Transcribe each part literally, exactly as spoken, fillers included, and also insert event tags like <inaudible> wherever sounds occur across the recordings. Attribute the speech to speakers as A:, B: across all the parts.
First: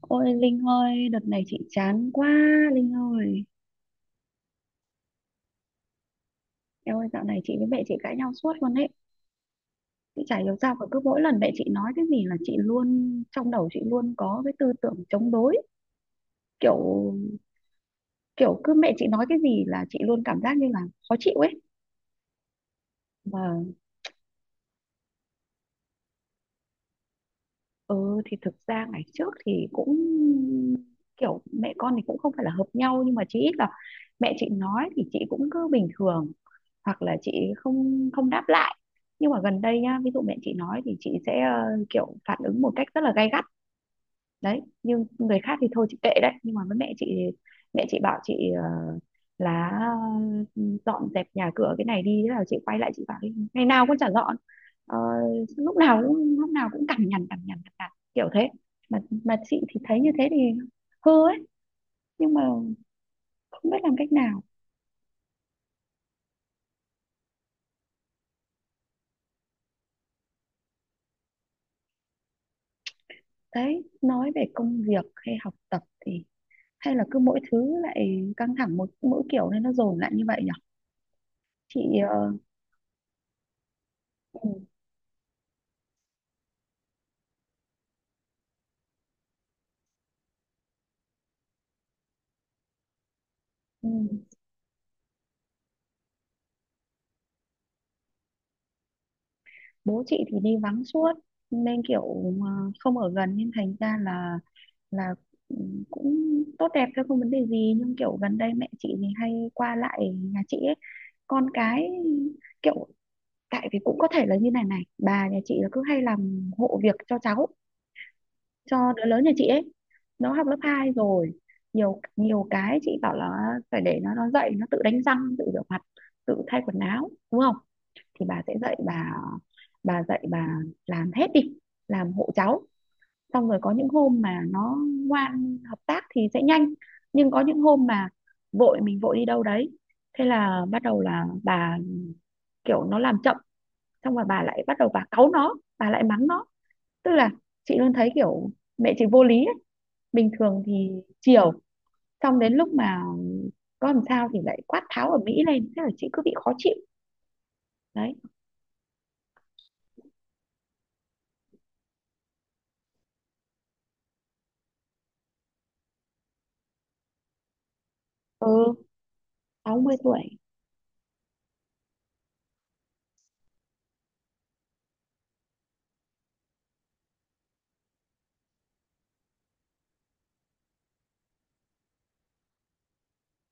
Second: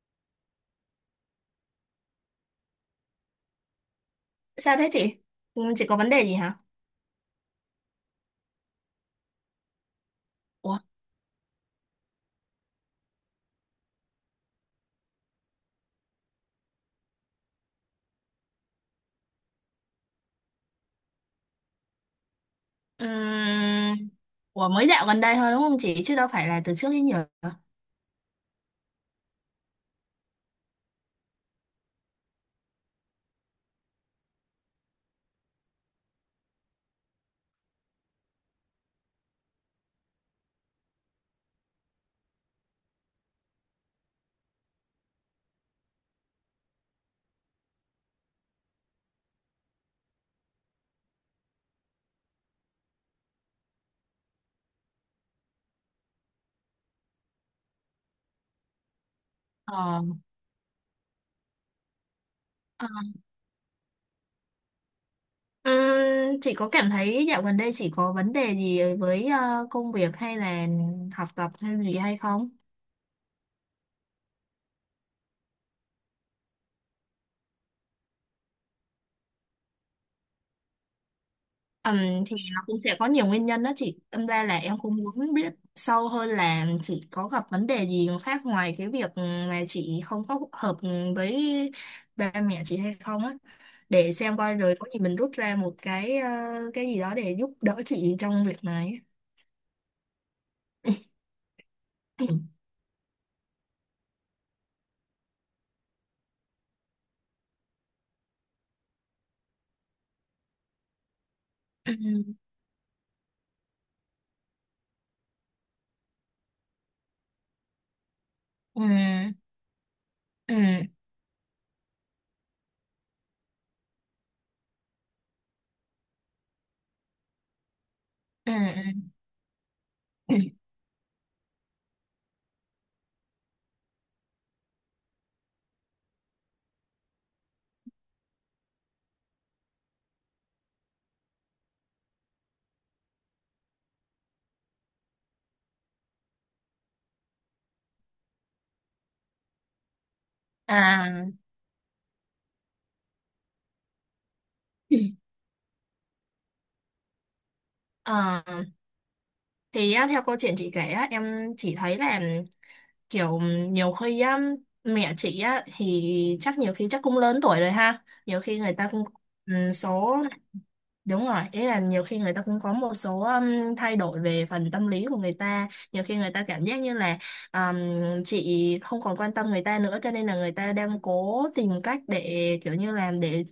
A: Ôi Linh ơi, đợt này chị chán quá, Linh ơi.
B: Sao thế chị? Ừ, chị có vấn đề gì hả?
A: Em ơi, dạo này chị với mẹ chị cãi nhau suốt luôn ấy. Chị chả hiểu sao
B: Ủa?
A: mà cứ mỗi lần mẹ chị nói cái gì là chị luôn, trong đầu chị luôn có cái tư tưởng chống đối. Kiểu kiểu cứ mẹ chị nói cái gì là chị luôn cảm giác như là khó chịu ấy. Mà
B: Ừm. Ủa, mới dạo gần đây thôi đúng không chị? Chứ đâu phải là từ trước đến giờ.
A: ừ thì thực ra ngày trước thì cũng kiểu mẹ con thì cũng không phải là hợp nhau, nhưng mà chỉ ít là mẹ chị nói thì chị cũng cứ bình thường, hoặc là chị không không đáp lại. Nhưng mà gần đây nhá, ví dụ mẹ chị nói thì chị sẽ ờ, kiểu phản ứng một cách rất là gay gắt đấy. Nhưng người khác thì thôi chị kệ, đấy nhưng mà với mẹ chị thì mẹ chị bảo chị ờ, là ờ, dọn dẹp nhà cửa cái này đi, thế là chị quay lại chị bảo "Ê, ngày nào con chả dọn. Ờ, lúc nào cũng lúc nào cũng cằn nhằn cằn nhằn cằn nhằn kiểu thế". Mà mà chị thì thấy
B: Ờ.
A: như thế thì hư ấy, nhưng mà
B: Ờ.
A: không biết làm cách nào.
B: Ừm, Chị có cảm thấy dạo gần đây chị có vấn đề gì với ờ, công việc hay là học tập hay gì hay không?
A: Đấy, nói về công việc hay học tập thì hay là cứ mỗi thứ lại căng thẳng một mỗi kiểu, nên nó dồn lại như vậy nhỉ. Chị
B: Ừm,
A: ờ,
B: thì nó cũng sẽ có nhiều nguyên nhân đó chị. Tâm ra
A: ừ,
B: là em cũng muốn biết sâu hơn là chị có gặp vấn đề gì khác ngoài cái việc mà chị không có hợp với ba mẹ chị hay không á.
A: ừ.
B: Để xem coi rồi có gì mình rút ra một cái ờ, cái gì đó để giúp đỡ chị trong việc này.
A: Bố chị thì đi vắng suốt nên kiểu ờ,
B: <coughs>
A: không ở gần nên thành ra là là ừ, cũng tốt đẹp thôi, không vấn đề gì. Nhưng kiểu gần đây mẹ chị thì hay qua lại nhà chị ấy, con cái kiểu, tại vì cũng có thể là như này này, bà nhà chị là cứ hay làm hộ việc cho cháu,
B: Ừ,
A: cho đứa lớn
B: ừ,
A: nhà chị ấy. Nó học
B: ừ,
A: lớp hai rồi, nhiều nhiều cái chị bảo là phải để nó nó dậy nó tự đánh răng, tự rửa mặt, tự thay quần áo, đúng không? Thì bà sẽ dạy
B: ừ.
A: bà bà dạy bà
B: <coughs>
A: làm hết đi, làm hộ cháu. Xong rồi có những hôm mà nó ngoan hợp tác thì sẽ nhanh, nhưng có những hôm mà vội, mình vội đi đâu đấy, thế là bắt đầu là bà kiểu, nó làm chậm xong rồi bà lại bắt đầu bà cáu nó, bà lại mắng nó. Tức là chị luôn thấy kiểu mẹ chị vô lý ấy. Bình thường thì
B: À,
A: chiều, xong đến lúc mà có làm sao thì lại quát tháo ở Mỹ lên, thế là chị cứ bị khó chịu. Đấy.
B: ờ, thì á, theo câu chuyện chị kể á, em chỉ thấy là kiểu nhiều khi á, mẹ chị á thì chắc nhiều khi chắc cũng lớn tuổi rồi ha, nhiều
A: Ừ,
B: khi người ta cũng ừ,
A: sáu mươi
B: số.
A: tuổi.
B: Đúng rồi, ý là nhiều khi người ta cũng có một số um, thay đổi về phần tâm lý của người ta. Nhiều khi người ta cảm giác như là um, chị không còn quan tâm người ta nữa, cho nên là người ta đang cố tìm cách để kiểu như làm để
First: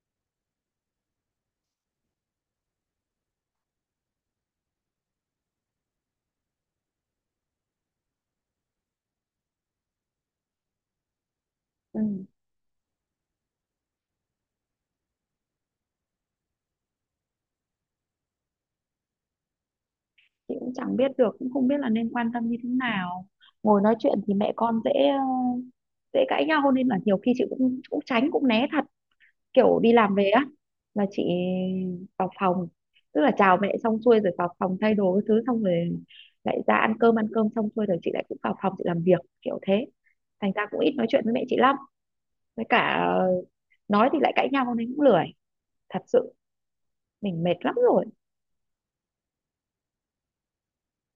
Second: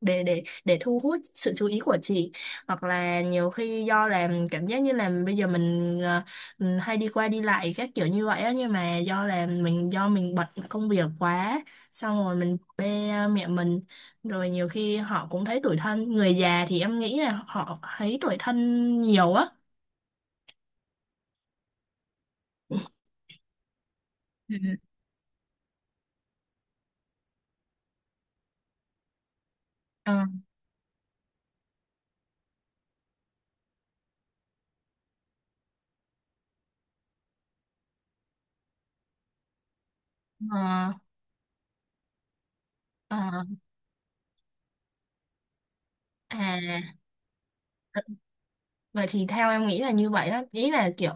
B: để để để thu hút sự chú ý của chị, hoặc là nhiều khi do làm cảm giác như là bây giờ mình ờ, ừ, hay đi qua đi lại các kiểu như vậy á, nhưng mà do là mình do mình bận công việc quá, xong
A: Ừ.
B: rồi mình bê mẹ mình, rồi nhiều khi họ cũng thấy tủi thân, người già thì em nghĩ là họ thấy tủi thân nhiều á.
A: Chị cũng chẳng biết được, cũng không biết là nên quan tâm như thế nào. Ngồi nói chuyện thì mẹ
B: Ừ.
A: con dễ ờ, dễ cãi nhau, nên là nhiều khi chị cũng cũng tránh cũng né thật. Kiểu đi
B: Ừ.
A: làm về á là chị vào phòng, tức là chào mẹ xong xuôi rồi vào phòng thay đồ cái thứ, xong rồi lại ra ăn cơm, ăn cơm xong xuôi rồi chị lại cũng vào phòng chị làm việc kiểu thế. Thành ra cũng ít
B: Ờ.
A: nói chuyện với mẹ chị lắm. Với cả
B: Ờ,
A: ờ,
B: ờ,
A: nói thì lại cãi nhau nên cũng lười, thật sự
B: à.
A: mình mệt lắm rồi.
B: Vậy thì theo em nghĩ là như vậy đó, ý là kiểu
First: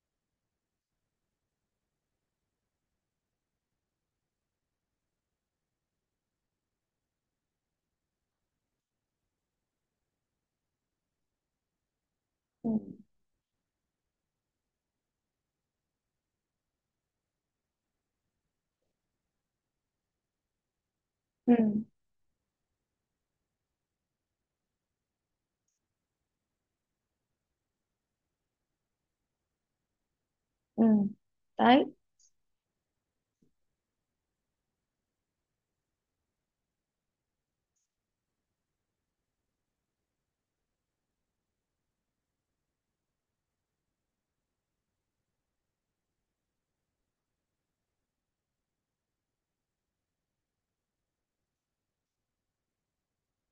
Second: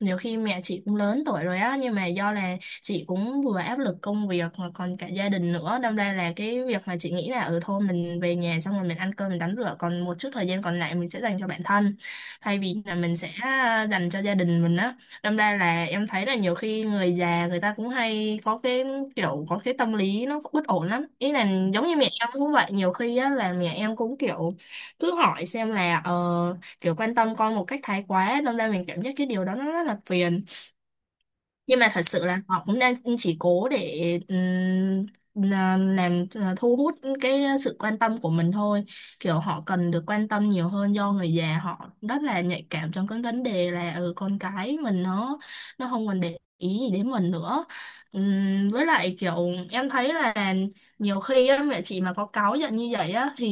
B: nhiều khi mẹ chị cũng lớn tuổi rồi á, nhưng mà do là chị cũng vừa áp lực công việc mà còn cả gia đình nữa, đâm ra là cái việc mà chị nghĩ là ở thôi mình về nhà xong rồi mình ăn cơm, mình tắm rửa, còn một chút thời gian còn lại mình sẽ dành cho bản thân thay
A: Ừ,
B: vì là mình sẽ à, dành cho gia đình mình á. Đâm ra là em thấy là nhiều khi người già người ta cũng hay có cái kiểu, có cái tâm lý nó bất ổn lắm, ý là
A: ừ,
B: giống như mẹ em cũng vậy, nhiều khi á là mẹ em cũng kiểu cứ hỏi xem là ờ kiểu quan tâm con một cách thái quá ấy, đâm ra mình cảm giác cái điều đó nó rất là phiền,
A: ừ,
B: nhưng
A: đấy.
B: mà thật sự là họ cũng đang chỉ cố để ừm, là- làm ờ, thu hút cái sự quan tâm của mình thôi, kiểu họ cần được quan tâm nhiều hơn do người già họ rất là nhạy cảm trong cái vấn đề là ừ, con cái mình nó nó không còn để ý gì đến mình nữa. Ừm, với lại kiểu em thấy là nhiều khi á, mẹ chị mà có cáu giận như vậy á thì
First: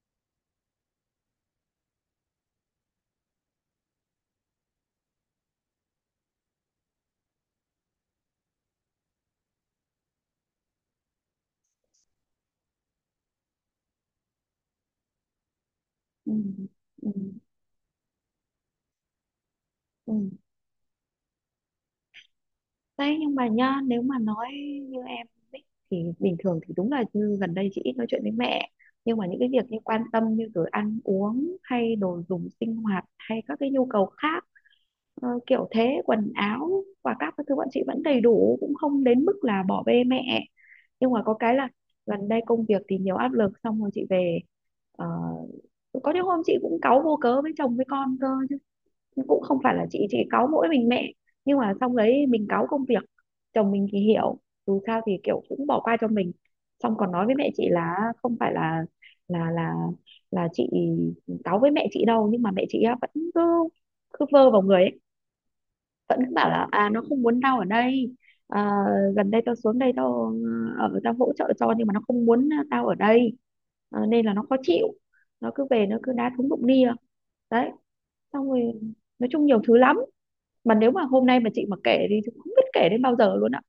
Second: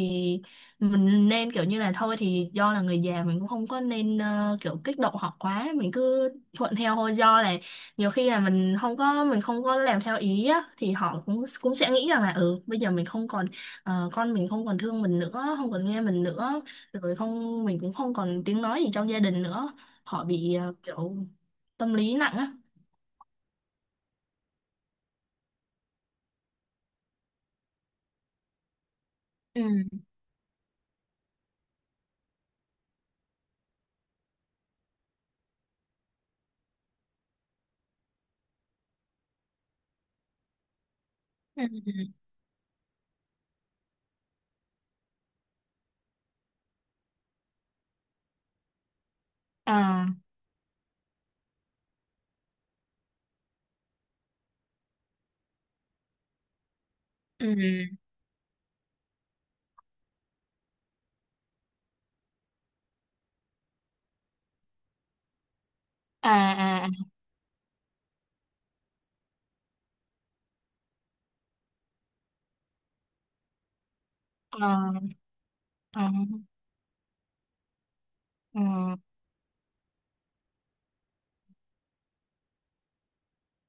B: mình nên kiểu như là thôi thì do là người già mình cũng không có nên ờ, kiểu kích động họ quá, mình cứ thuận theo thôi. Do là nhiều khi là mình không có mình không có làm theo ý á, thì họ cũng cũng sẽ nghĩ rằng là ừ bây giờ mình không còn ờ, con mình không còn thương mình nữa, không còn nghe mình
A: Ừ,
B: nữa,
A: ừ,
B: rồi không mình cũng không còn tiếng nói gì trong gia đình nữa,
A: ừ.
B: họ bị ờ, kiểu tâm lý nặng á.
A: Đấy nhưng mà nhá, nếu mà nói như em ấy, thì bình thường thì đúng là như gần đây chị ít nói chuyện với mẹ, nhưng mà những cái việc như
B: Ừ
A: quan tâm, như rồi ăn uống hay đồ dùng sinh hoạt hay các cái nhu cầu khác ờ, kiểu thế, quần áo và các cái thứ bọn chị vẫn đầy đủ, cũng không đến mức là bỏ bê mẹ. Nhưng mà có cái là
B: ừ
A: gần đây công việc thì nhiều áp lực, xong rồi chị về ờ, có những hôm chị cũng cáu vô cớ với chồng với con cơ, cũng không phải là chị
B: à
A: chị cáu mỗi mình mẹ. Nhưng mà xong đấy mình cáu công việc, chồng mình thì hiểu, dù sao thì kiểu cũng bỏ qua cho mình. Xong còn nói với mẹ chị
B: ừ
A: là không phải là là là là chị cáu với mẹ chị đâu, nhưng mà mẹ chị á vẫn cứ cứ vơ vào người ấy, vẫn cứ bảo là
B: à à
A: à nó không muốn tao ở đây. Ờ, gần đây tao xuống đây tao ở, tao hỗ trợ cho, nhưng mà nó không muốn tao ở đây. Ờ, nên là nó khó chịu,
B: à
A: nó cứ về nó
B: à, à,
A: cứ đá thúng đụng nia. Đấy, xong rồi
B: à.
A: nói chung nhiều thứ lắm, mà nếu mà hôm nay mà chị mà kể thì chị không biết kể đến bao giờ luôn ạ.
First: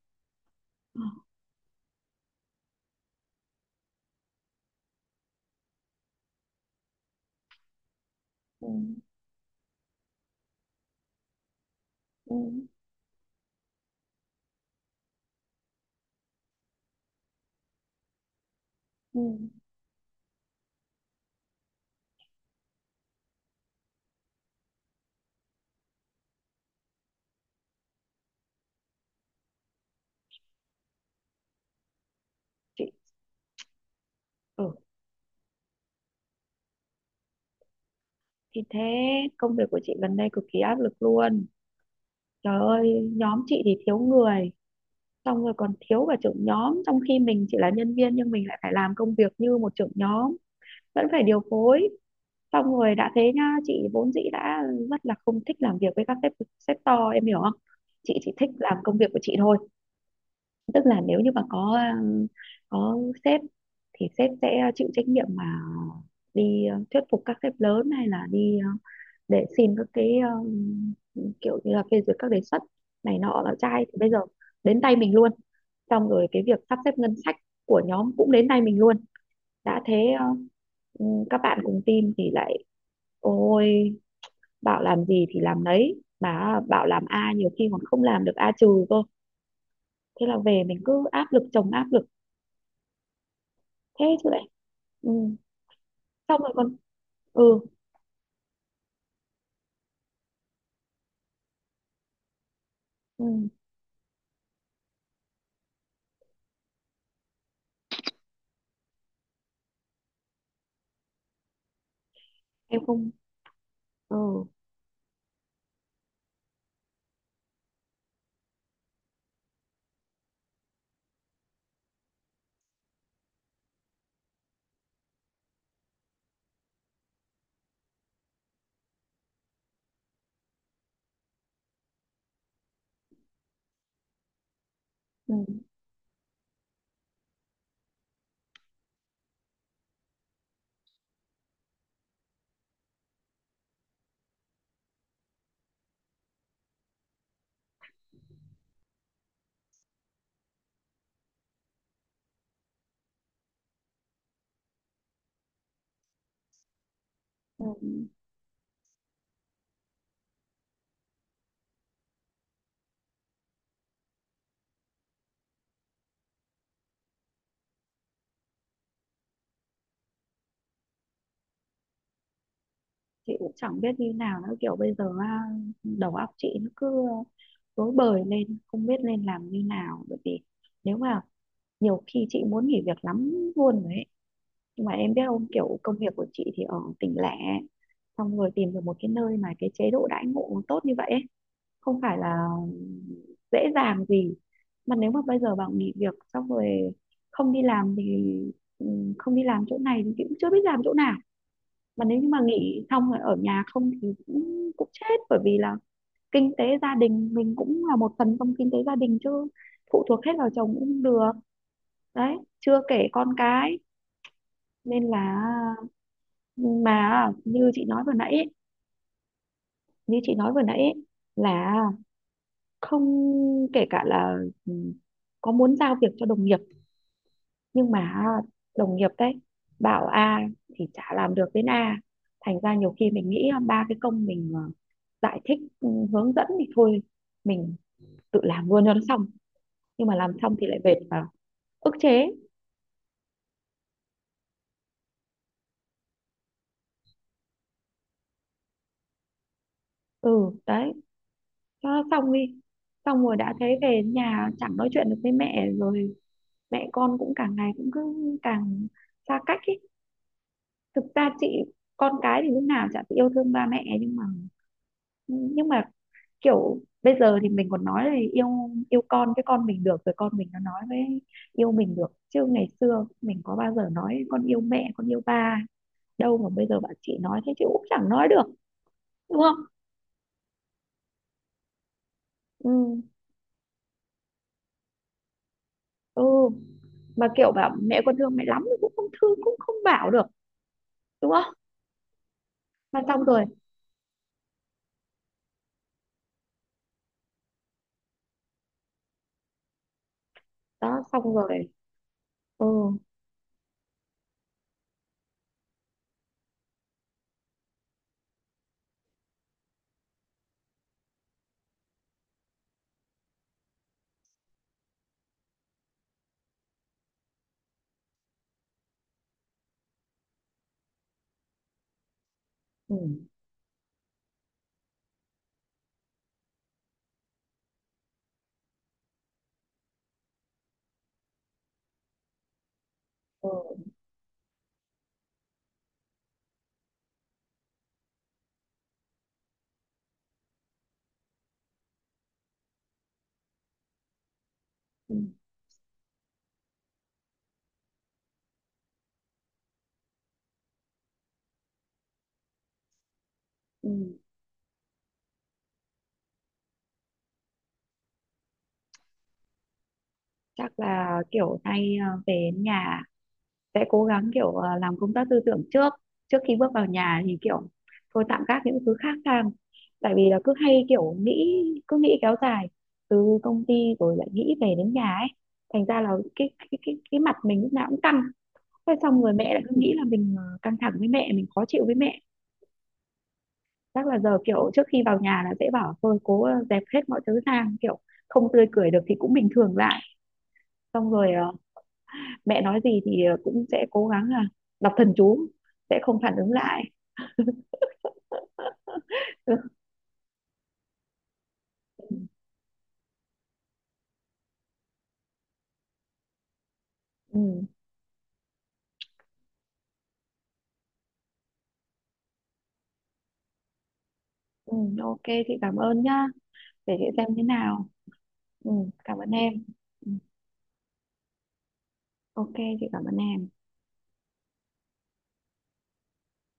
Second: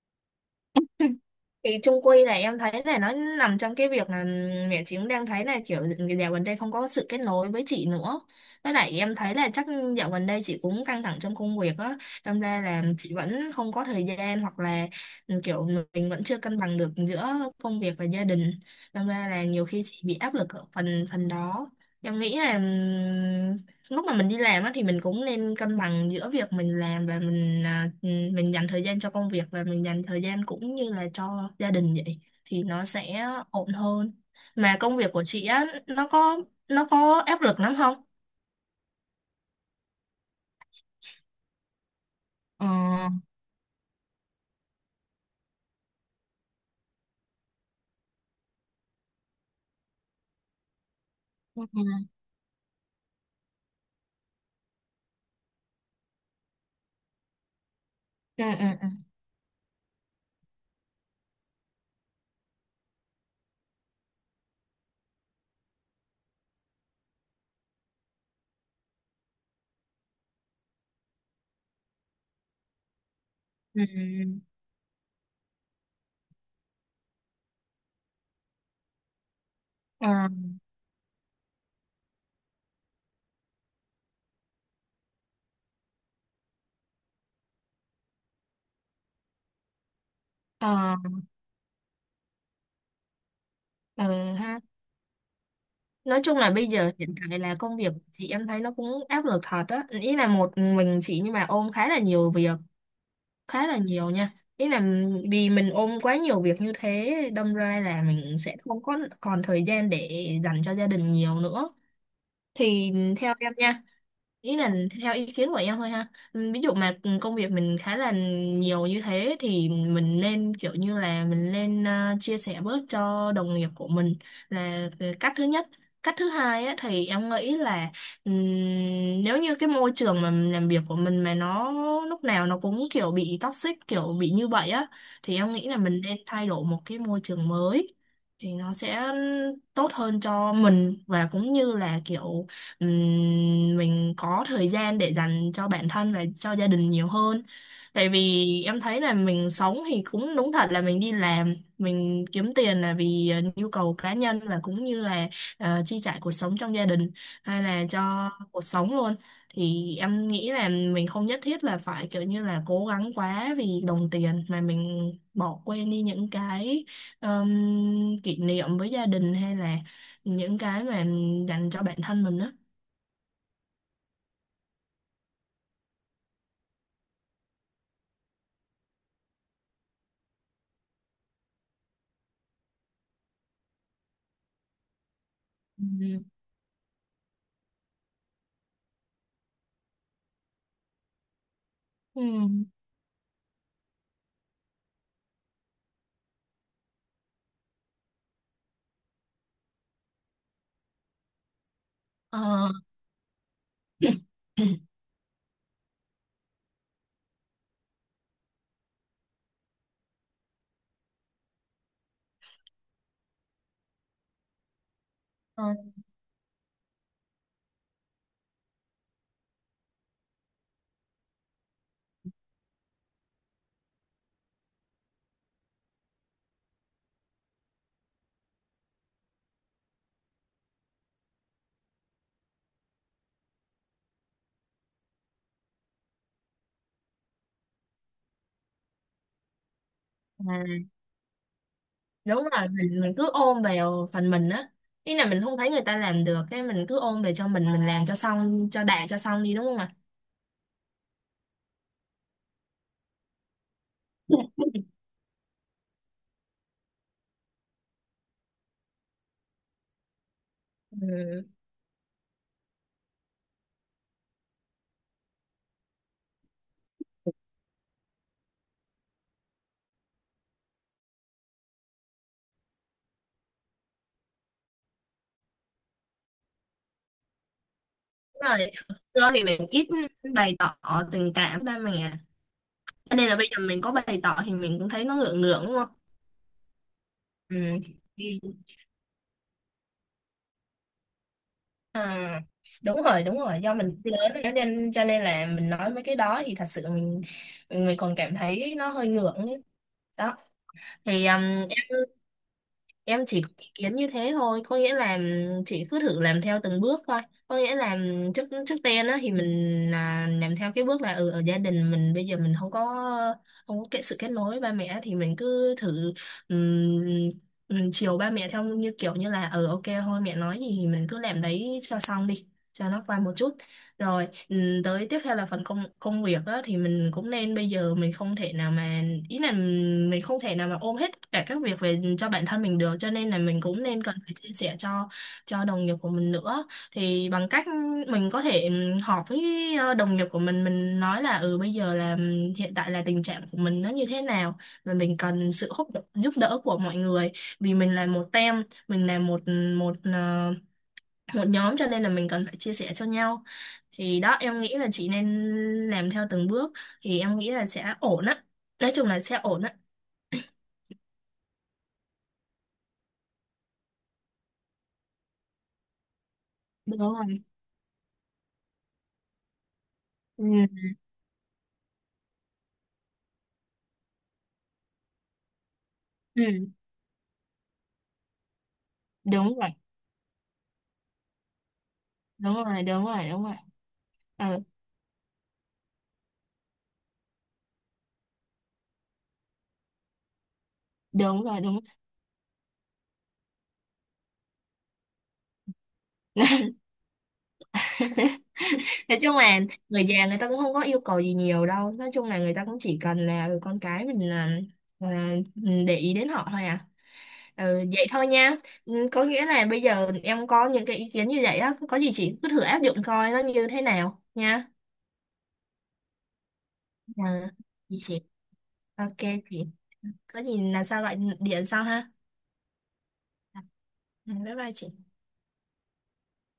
B: Thì chung quy này em thấy này nó nằm trong cái việc là mẹ chị cũng đang thấy là kiểu dạo gần đây không có sự kết nối với chị nữa.
A: Ừ,
B: Với lại em thấy là chắc dạo gần đây chị cũng căng thẳng trong công việc á,
A: ừ,
B: đâm ra là chị vẫn không có thời gian, hoặc là ừ, kiểu mình vẫn chưa cân bằng được giữa công việc và gia đình, đâm
A: ừ.
B: ra là nhiều khi chị bị áp lực ở phần phần đó. Em nghĩ là ừ, lúc mà mình đi làm á thì mình cũng nên cân bằng giữa việc mình làm và mình à, ừ, mình dành thời gian cho công việc và mình dành thời gian cũng như là cho gia đình vậy, thì nó
A: Chị
B: sẽ ổn hơn.
A: ừ
B: Mà công việc của chị á nó có nó có áp lực lắm không?
A: thì thế, công việc của chị gần đây cực kỳ áp lực luôn. Trời
B: Ờ
A: ơi, nhóm chị thì thiếu người, xong rồi còn thiếu cả trưởng nhóm, trong khi mình chỉ là nhân viên nhưng mình lại phải làm công việc như một trưởng nhóm, vẫn phải điều
B: ừ ừ
A: phối. Xong rồi đã thế nhá, chị vốn dĩ đã rất là không thích làm việc với các sếp, sếp to, em hiểu không? Chị chỉ
B: ừ
A: thích làm công
B: ừ
A: việc của chị thôi. Tức là nếu như mà có ừ, có sếp thì sếp sẽ chịu trách nhiệm mà đi ờ, thuyết phục các sếp lớn, hay là đi ờ, để xin các cái um, kiểu như là phê duyệt các đề xuất này nọ, là
B: ừ
A: trai thì bây giờ đến tay mình luôn. Xong rồi cái việc sắp xếp ngân sách của nhóm cũng đến tay mình luôn. Đã thế ờ,
B: ờ
A: các bạn cùng team thì lại ôi, bảo làm gì thì làm đấy, mà bảo làm A nhiều khi còn không làm được A trừ cơ. Thế là về
B: ờ
A: mình cứ áp lực chồng áp lực. Thế
B: ờ
A: chứ lại
B: ha.
A: ừ.
B: Nói chung
A: Xong
B: là
A: rồi
B: bây
A: còn
B: giờ hiện tại là
A: ừ,
B: công việc chị em thấy nó cũng áp lực thật á, ý là một mình chị nhưng mà ôm khá là nhiều việc,
A: ừ
B: khá là nhiều nha. Ý là vì mình ôm quá nhiều việc như thế đâm ra là mình sẽ không có còn thời gian để dành cho gia đình nhiều nữa.
A: em
B: Thì
A: không,
B: theo em nha,
A: ừ,
B: ý là theo ý kiến của em thôi ha. Ừ, ví dụ mà công việc mình khá là nhiều như thế thì mình nên kiểu như là mình nên ờ, chia sẻ bớt cho đồng nghiệp của mình, là cái cách thứ nhất. Cách thứ hai á, thì em nghĩ là ừm, nếu như cái môi trường mà mình làm việc của mình mà nó lúc nào nó cũng kiểu bị toxic, kiểu bị như vậy á,
A: ừ,
B: thì em nghĩ là mình nên thay đổi một cái môi trường mới, thì nó sẽ tốt hơn cho mình và cũng như là kiểu ừm, mình có thời gian để dành cho bản thân và cho gia đình nhiều hơn. Tại vì em thấy là mình sống thì cũng đúng thật là mình đi làm mình kiếm tiền là vì ờ, nhu cầu cá nhân và cũng như là ờ, chi trả cuộc sống trong gia đình hay
A: ừ.
B: là cho cuộc sống luôn. Thì em nghĩ là mình không nhất thiết là phải kiểu như là cố gắng quá vì đồng tiền mà mình bỏ quên đi những cái ờm, kỷ niệm với gia đình hay là những cái mà dành cho bản thân mình đó.
A: Chị cũng chẳng biết như nào nữa, kiểu bây giờ á, đầu óc chị nó cứ rối bời lên không biết nên làm như nào, bởi vì nếu mà nhiều khi chị muốn nghỉ việc lắm luôn rồi ấy. Nhưng mà em biết không, kiểu công việc
B: Ừ.
A: của chị thì ở tỉnh lẻ, xong rồi tìm được một cái nơi mà cái chế độ đãi ngộ tốt như vậy ấy, không phải
B: Ừ.
A: là dễ dàng gì. Mà nếu mà bây giờ bảo nghỉ việc xong rồi không đi làm thì ừ, không đi làm chỗ này thì chị cũng chưa biết làm chỗ nào. Mà nếu như mà
B: Ờ.
A: nghỉ xong rồi ở nhà không thì cũng
B: <coughs>
A: cũng chết, bởi vì là kinh tế gia đình mình cũng là một phần trong kinh tế gia đình chứ, phụ thuộc hết vào chồng cũng không được. Đấy, chưa kể con cái, nên là
B: Ờ,
A: mà như chị nói vừa nãy ấy, như chị nói vừa nãy ấy, là không, kể cả là ừ, có muốn giao việc cho đồng nghiệp, nhưng mà à, đồng nghiệp đấy bảo A thì chả làm được đến A. Thành ra nhiều khi mình nghĩ là ba cái công mình ờ, giải thích, ừ, hướng dẫn, thì thôi mình tự làm luôn cho nó xong, nhưng mà làm xong
B: à,
A: thì lại về vào ức chế.
B: đúng rồi, mình mình cứ ôm vào phần mình á, ý là mình không thấy người ta làm được cái mình cứ ôm về cho mình mình làm cho xong cho đạt cho xong đi đúng không ạ?
A: Ừ, đấy, cho nó xong đi. Xong rồi đã thấy về nhà chẳng nói chuyện được với mẹ rồi, mẹ con cũng càng ngày cũng cứ càng xa cách ấy. Thực
B: Ừ.
A: ra chị, con cái thì lúc nào chả phải yêu thương ba mẹ, nhưng mà ừ, nhưng mà kiểu bây giờ thì mình còn nói là yêu, yêu con cái, con mình được rồi, con mình nó nói với yêu mình được, chứ ngày xưa mình có bao giờ nói con yêu mẹ, con yêu ba đâu, mà bây giờ bạn chị nói thế chị cũng chẳng nói được,
B: Đúng rồi, xưa
A: đúng
B: thì
A: không?
B: mình ít bày tỏ tình cảm ba mẹ.
A: Ừ,
B: Cho nên là bây giờ mình có bày tỏ thì mình cũng thấy nó ngượng ngượng đúng không?
A: ừ. Mà kiểu
B: Ừ.
A: bảo mẹ con thương
B: Ừ.
A: mẹ lắm thì cũng không thương, cũng không bảo được, đúng không?
B: À,
A: Mà
B: đúng
A: xong
B: rồi đúng
A: rồi,
B: rồi, do mình lớn rồi cho nên cho nên là mình nói mấy cái đó thì thật sự mình mình còn cảm thấy nó hơi ngượng ấy. Đó
A: đó,
B: thì
A: xong
B: um,
A: rồi.
B: em
A: Ừ,
B: em chỉ có ý kiến như thế thôi, có nghĩa là um, chị cứ thử làm theo từng bước thôi, có nghĩa là um, trước trước tiên á thì mình à, làm theo cái bước là ừ, ở gia đình mình bây giờ mình không có không có cái sự kết nối với ba mẹ thì mình cứ thử um, um, chiều ba mẹ theo như kiểu như là ừ ok thôi, mẹ nói gì thì mình cứ làm đấy cho xong đi, cho
A: ừ,
B: nó qua một chút. Rồi, ừ, tới tiếp theo là phần công công việc á, thì mình cũng nên, bây giờ mình không thể nào mà, ý là mình không thể nào mà ôm hết tất cả các việc về cho bản thân mình được, cho nên là
A: ừ,
B: mình cũng nên cần phải chia sẻ cho cho đồng nghiệp của mình nữa, thì bằng cách mình có thể ừ, họp với ờ, đồng nghiệp của mình mình nói là ừ bây giờ là ừ, hiện tại là tình trạng của mình nó như thế nào và
A: ừ.
B: mình cần sự hỗ trợ- giúp đỡ của mọi người. Vì mình là một team, mình là một một ờ, một nhóm, cho nên là mình cần phải chia sẻ cho nhau.
A: Ừ.
B: Thì đó em nghĩ là chị nên làm theo từng bước, thì em nghĩ là sẽ ổn á, nói chung là sẽ ổn á.
A: Chắc là kiểu nay à, về nhà sẽ cố gắng kiểu ờ, làm công tác tư tưởng trước, trước khi bước vào
B: Đúng
A: nhà thì
B: rồi.
A: kiểu thôi tạm gác những thứ khác sang, tại vì là
B: Ừ,
A: cứ hay kiểu nghĩ, cứ nghĩ kéo dài, từ công ty rồi lại nghĩ về đến nhà ấy. Thành ra là cái cái
B: ừ,
A: cái, cái mặt mình lúc nào cũng căng thế, xong rồi mẹ
B: đúng
A: lại
B: rồi
A: cứ nghĩ là mình ờ, căng thẳng với mẹ, mình khó chịu với mẹ.
B: đúng rồi đúng rồi đúng rồi.
A: Chắc là giờ
B: Ừ,
A: kiểu trước khi vào nhà là sẽ bảo thôi cố ờ, dẹp hết mọi thứ sang, kiểu không tươi cười được thì cũng bình thường lại. Xong rồi
B: đúng
A: ờ,
B: rồi đúng.
A: mẹ nói gì thì ờ, cũng sẽ cố gắng là đọc thần chú, sẽ không phản ứng
B: <laughs>
A: lại.
B: Nói chung
A: Ừ,
B: là người già người ta cũng không có yêu cầu gì nhiều đâu, nói chung là người ta cũng chỉ cần là ừ, con cái mình là, là để ý đến họ thôi à.
A: ừ,
B: Ừ, vậy thôi nha. Ừ, có nghĩa là bây giờ em có những cái ý kiến như vậy á, có gì chị cứ thử áp dụng coi nó như thế nào nha.
A: ừ, ok, chị cảm ơn nhá, để chị
B: Ừ,
A: xem thế nào.
B: chị.
A: Ừ,
B: Ok
A: cảm ơn em.
B: chị.
A: Ừ,
B: Có gì là sao gọi điện sau ha.
A: ok, chị cảm ơn em.
B: Ừ, bye bye chị.